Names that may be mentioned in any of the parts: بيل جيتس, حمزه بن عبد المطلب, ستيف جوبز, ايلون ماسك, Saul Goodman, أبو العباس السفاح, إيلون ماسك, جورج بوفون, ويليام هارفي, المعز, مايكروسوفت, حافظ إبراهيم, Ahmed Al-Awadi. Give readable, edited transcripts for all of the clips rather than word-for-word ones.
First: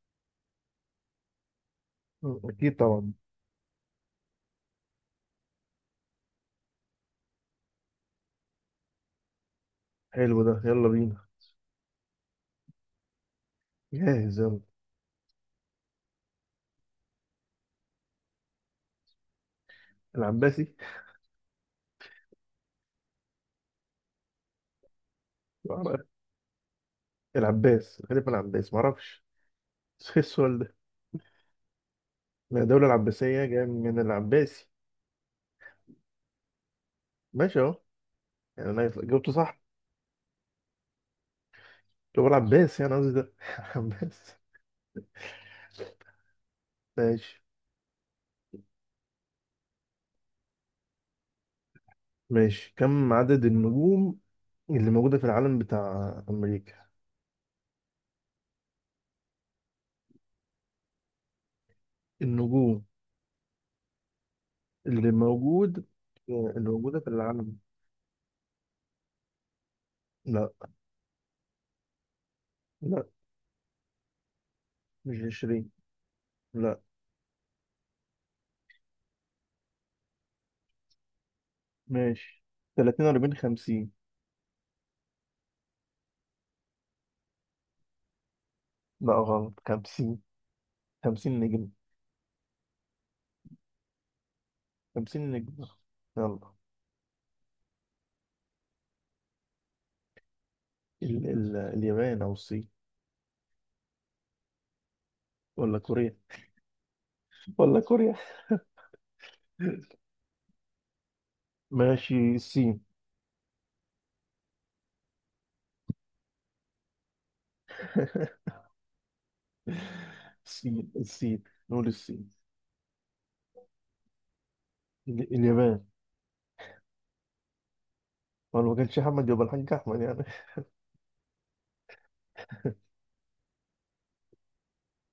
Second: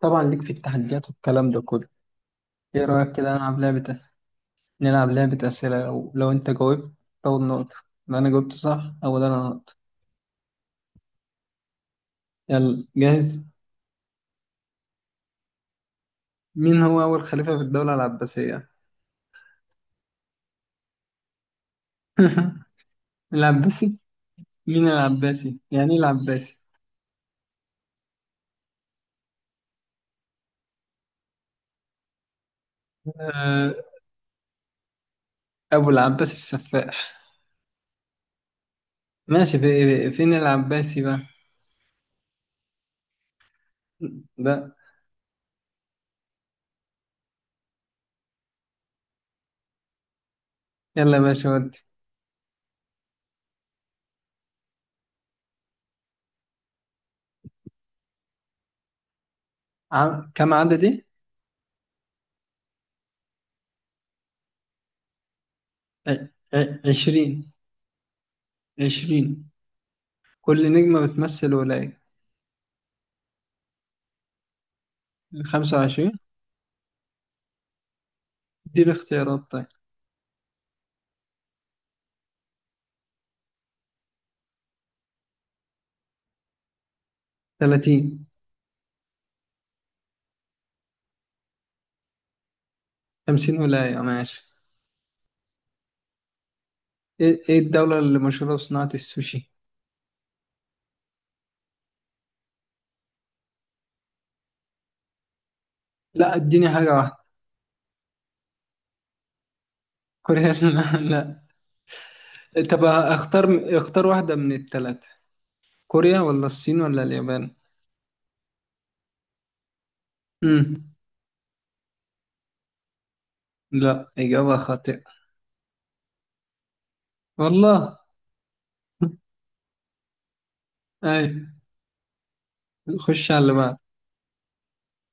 طبعا ليك في التحديات والكلام ده كله. مم. أكيد ايه طبعا. رأيك كده نلعب لعبة أسئلة. لو انت جاوبت تاخد نقطة، لو انا جاوبت صح اول انا نقطة. حلو ده، يلا بينا. يلا جاهز؟ جاهز يلا. مين هو أول خليفة في الدولة العباسية؟ العباسي. العباسي؟ مين العباسي؟ يعني ايه معرف- العباسي؟ العباس، غالبا العباس، معرفش. إيه السؤال ده؟ ما الدولة العباسية جاية آه، من العباسي. أبو العباس السفاح. ماشي أهو، يعني أنا جاوبته صح. ماشي. في فين العباسي بقى؟ هو العباس، يعني قصدي ده العباس. ده ماشي. يلا يا باشا ودي. ماشي، كم عدد النجوم اللي موجودة في العالم بتاع أمريكا؟ كم عددي؟ النجوم اللي موجود ع- اللي موجودة في عشرين، العالم. عشرين. لا، كل نجمة بتمثل ولاية. لا، مش عشرين. خمسة وعشرين. لا. اديني اختيارات طيب. ماشي، تلاتين، أربعين، خمسين. 30. لا، غلط، خمسين. خمسين نجم. 50 ولاية ماشي. خمسين نجم. يلا. ايه الدولة اللي مشهورة بصناعة السوشي؟ ال اليابان أو الصين، ولا كوريا. لا، اديني حاجة واحدة. ولا كوريا. كوريا. لا، لا. ماشي، الصين. طب اختار واحدة من التلاتة، كوريا ولا الصين ولا اليابان؟ امم الصين، الصين، نقول الصين. لا، إجابة خاطئة. اليابان. والله. هو لو ما كانش أحمد يبقى الحاج أحمد يعني. اي. خش على اللي بعد.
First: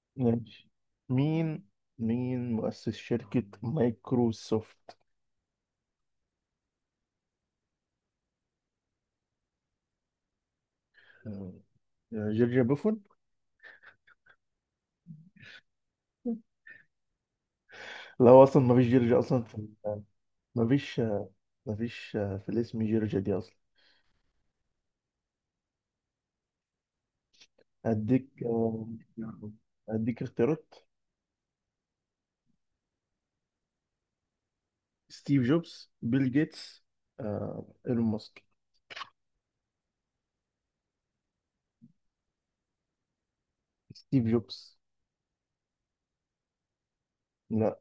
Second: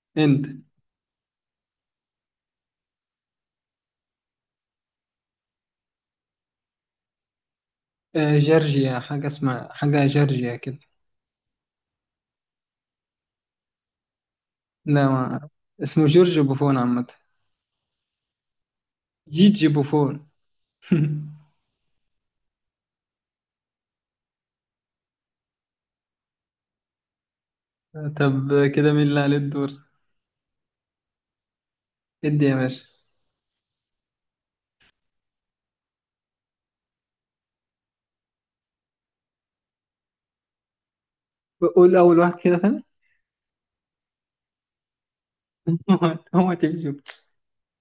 انت. ماشي. مين مين مؤسس شركة مايكروسوفت؟ جورجيا، حاجة اسمها حاجة جورجيا كده. آه، جورج بوفون. لا، ما اسمه جورج بوفون عامة. لا، هو أصلا ما فيش جورج أصلا في. جيجي بوفون. ما فيش. ما فيش في الاسم جورج دي أصلا. اديك طب آه، كده مين اللي عليه الدور؟ اديك اختيارات. ادي يا باشا. ستيف جوبز، بيل جيتس، ايلون ماسك. قول اول واحد كده ثاني. ستيف جوبز. هو تجيب؟ لا،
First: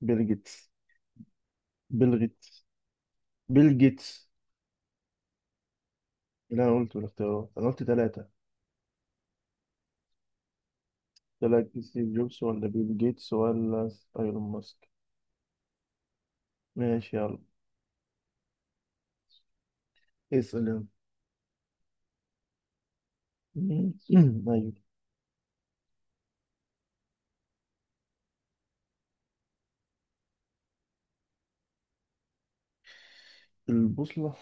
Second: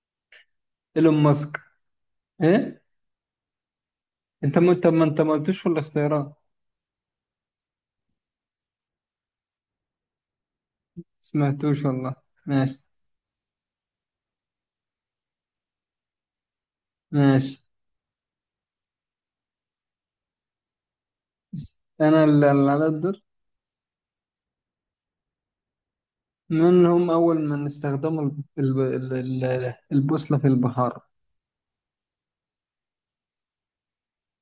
بيل جيتس. ايلون ماسك؟ بيل جيتس. ايه؟ بيل جيتس. انت ما قلتوش في الاختيارات. اللي انا قلته الاختيارات، انا قلت ثلاثة. ثلاثة، سمعتوش ستيف والله. جوبز ولا ماشي، بيل جيتس ولا ايلون ماسك. ماشي يلا. ماشي. اسأل يلا. انا اللي على الدور. مم. ايوه. من هم اول من استخدموا البوصلة في البحار؟ البوصلة،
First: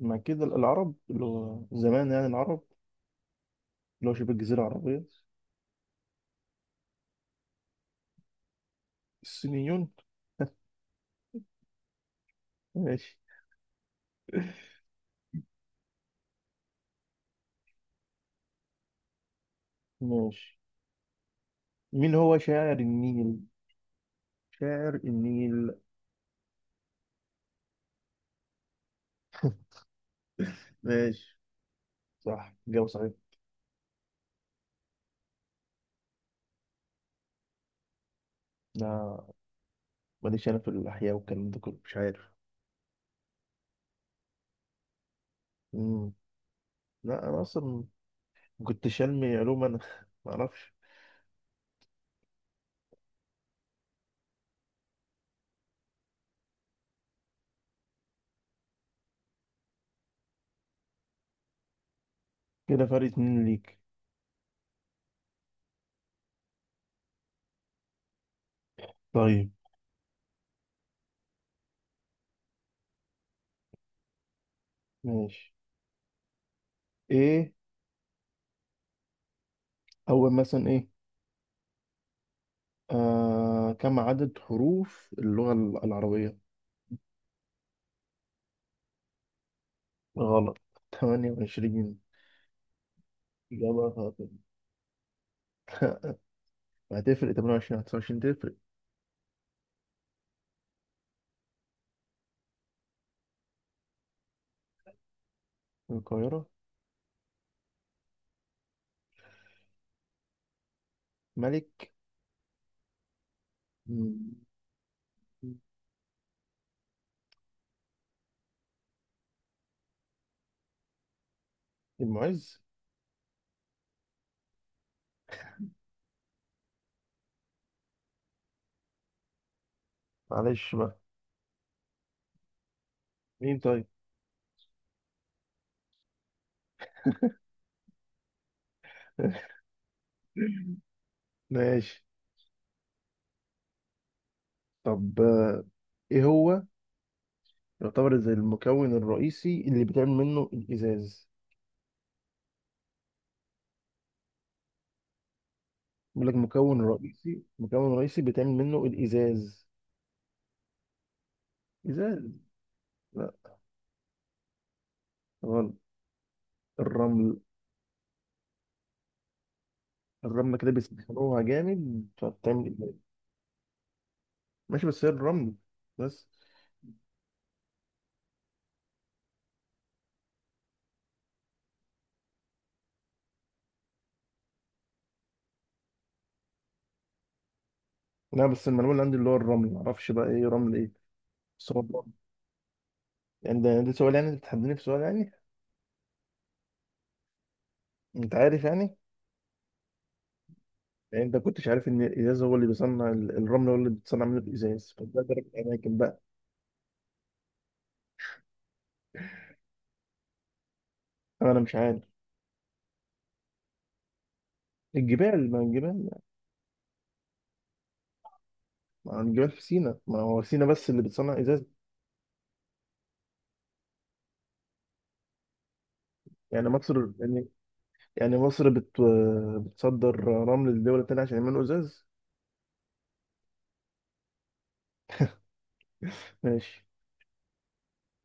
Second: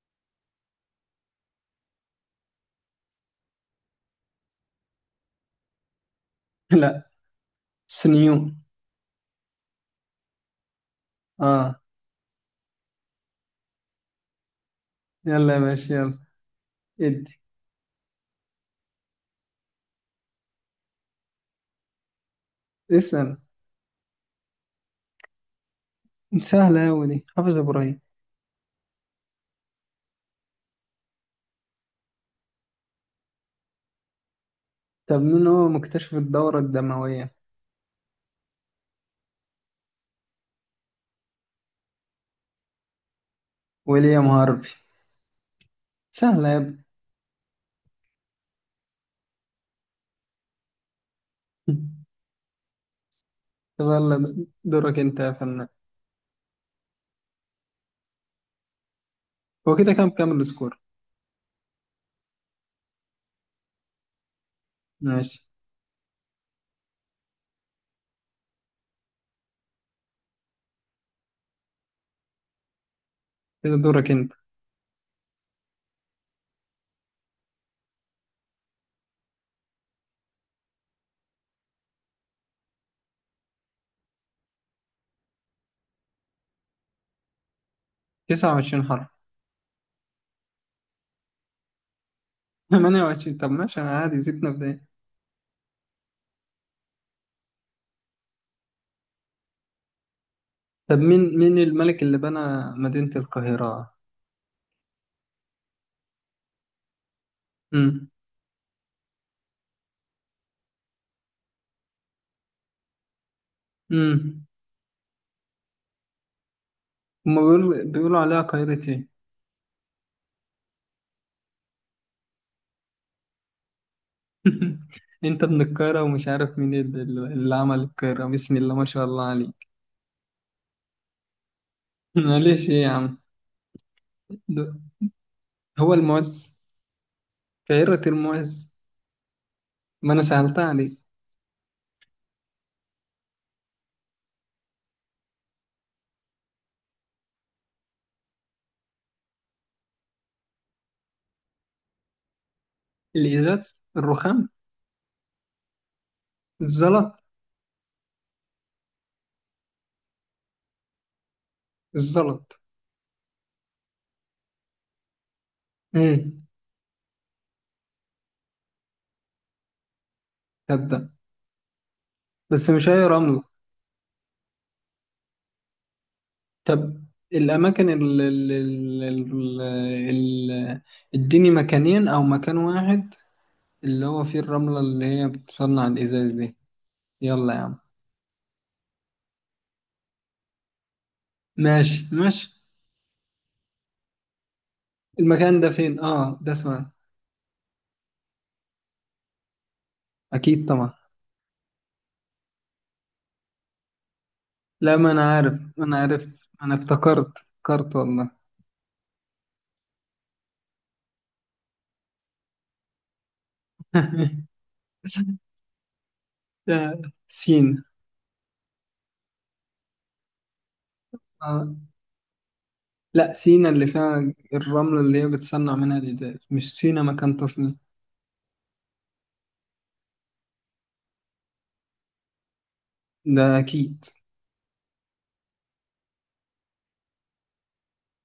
مع كده العرب اللي هو زمان يعني، العرب اللي هو شبه الجزيرة العربية. لا. سنيون. الصينيون. اه. ماشي. يلا يا باشا يلا. ادي. ماشي، مين هو شاعر اسأل. النيل؟ شاعر النيل. سهلة أوي دي، حافظ ابراهيم. ماشي، صح، جاوب صحيح. طب مين هو مكتشف الدورة الدموية؟ لا، ماليش انا في الاحياء والكلام ده كله، مش عارف. ويليام هارفي. مم. سهلة يا ابني. لا، انا اصلا كنت شلمي علوم انا ما اعرفش. طب يلا دورك انت يا فنان. هو كده كام السكور؟ كده فرق اتنين ليك. ماشي. طيب. كده دورك انت. ماشي. ايه اول مثلا ايه. كم عدد حروف اللغة العربية؟ 29 حرف. غلط 28. 28. طب ماشي، إجابة انا عادي خاطئة. سيبنا في ده. هتفرق 28 29؟ تفرق. طب مين الملك اللي بنى مدينة القاهرة؟ القاهرة. امم ملك. مم. امم هما بيقولوا عليها قاهرة ايه؟ المعز. انت ابن القاهرة ومش عارف مين اللي عمل القاهرة؟ بسم الله ما شاء الله عليك. معلش بقى. معلش ايه يا عم؟ مين طيب؟ ده- هو المعز، قاهرة المعز. ما انا سهلتها عليك. ماشي. طب، ايه هو يعتبر زي المكون الرئيسي اللي بيتعمل منه الازاز؟ الإزاز الرخام؟ بيقول لك مكون الزلط. رئيسي، مكون رئيسي بيتعمل منه الازاز. ازاز. الزلط. لا، غلط. ايه؟ الرمل. الرمل كده طب ده بيسخنوها جامد فبتعمل بس مش ازاز. اي رمل. ماشي، بس هي الرمل بس. طب الأماكن ال- اديني مكانين أو مكان واحد اللي هو فيه الرملة اللي هي بتصنع الإزاز دي. يلا يا عم. لا، بس المعلومه اللي عندي اللي هو الرمل، معرفش بقى ايه رمل ايه. بس هو ماشي، الرمل. ماشي. يعني ده سؤال، يعني انت بتحدني في سؤال يعني. المكان ده فين؟ اه ده اسمه إيه؟ انت عارف يعني. أكيد طبعا. يعني انت كنتش عارف ان الازاز هو اللي بيصنع الرمل، هو اللي بتصنع منه الازاز، لا، ما أنا فتبادر عارف، ما الاماكن أنا بقى. عرفت، ما أنا افتكرت والله. انا مش عارف. الجبال، ما الجبال، ده سينا. ما الجبال في سينا، ما هو سينا بس اللي بتصنع ازاز. اه. لا، سينا اللي فيها الرملة اللي هي بتصنع منها الإزاز، يعني مش سينا مصر مكان يعني. تصنيع. يعني مصر بتصدر رمل لدول تانية عشان يعملوا ازاز. ده أكيد. ماشي.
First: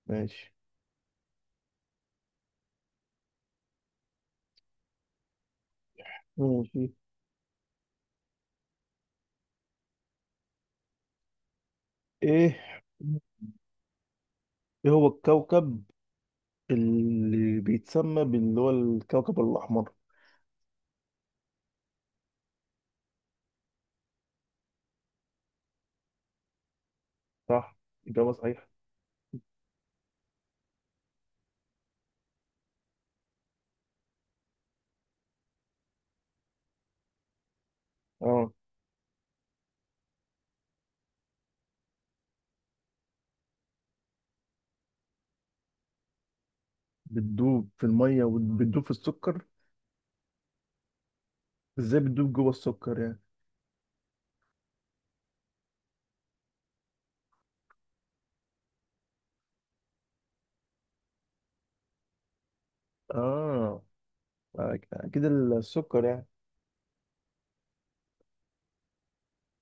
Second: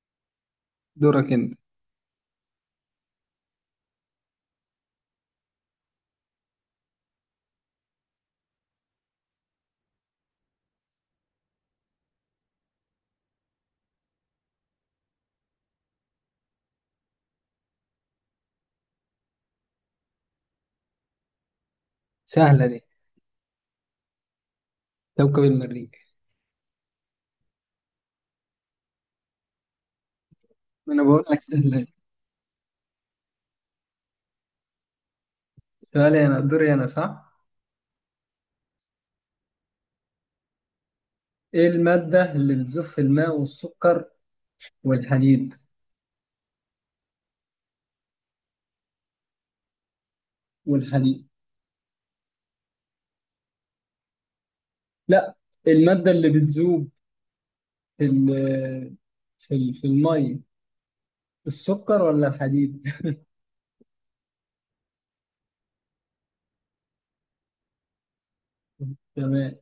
ماشي. دورك أنت. ماشي. ايه. ايه هو الكوكب اللي بيتسمى باللي هو الكوكب الاحمر؟ سهلة دي، كوكب المريخ. صح، اجابه صحيحه. انا بقول لك سؤالي انا دوري انا صح. اه. ايه المادة اللي بتذوب في الماء والسكر والحديد؟ بتدوب في الميه وبتدوب في السكر؟ والحديد. ازاي بتدوب جوه السكر يعني؟ لا، المادة اللي بتذوب في ال- في المي، السكر ولا الحديد؟ اه، اكيد السكر يعني. تمام.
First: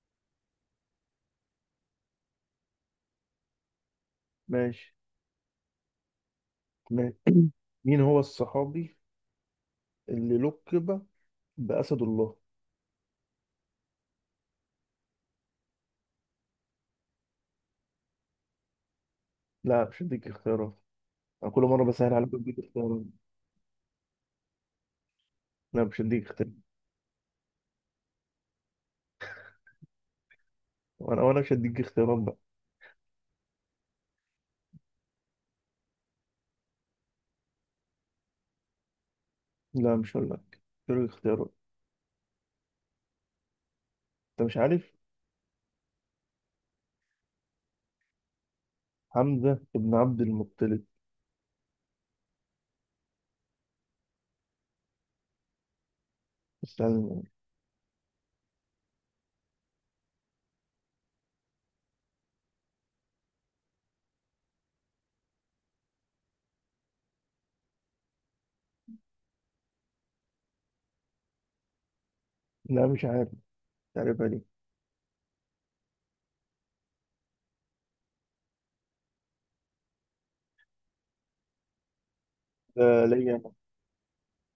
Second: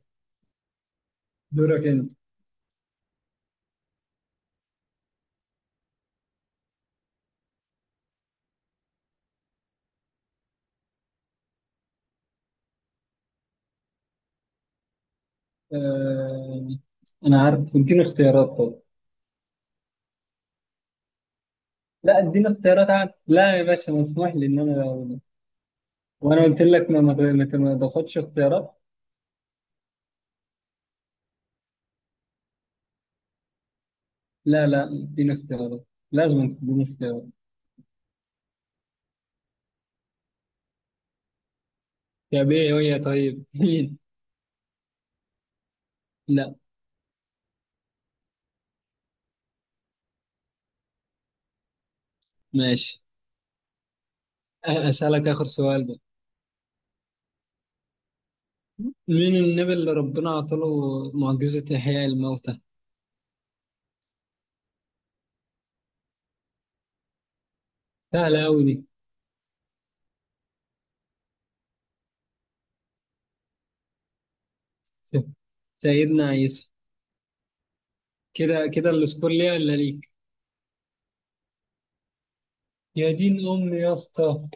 دورك انت. ماشي. ماشي. مين هو الصحابي اللي لقب بأسد الله؟ آه... انا عارف، اديني اختيارات طب. لا، مش هديك اختيارات. انا كل مره بسهل لا، عليك، اديني بديك اختيارات اختيارات. عاد، لا يا باشا، مسموح لي ان انا اقول. لا، مش هديك وانا اختيارات. قلت لك ما تاخدش اختيارات. وانا مش هديك اختيارات بقى. لا، لا، اديني اختيارات، لازم تديني اختيارات. لا، مش هقول لك. مش هديك اختيارات. يا بيه ويا طيب. انت مش عارف. لا. حمزه بن عبد المطلب. ماشي. أسألك آخر سؤال بقى. استنى. مين النبي اللي ربنا عطاله معجزة إحياء الموتى؟ سهلة أوي دي. لا، مش عارف. تعرفها دي. سيدنا عيسى. كده كده السكور ليا ولا ليك؟ لا، يا دين ليا. أمي يا اسطى.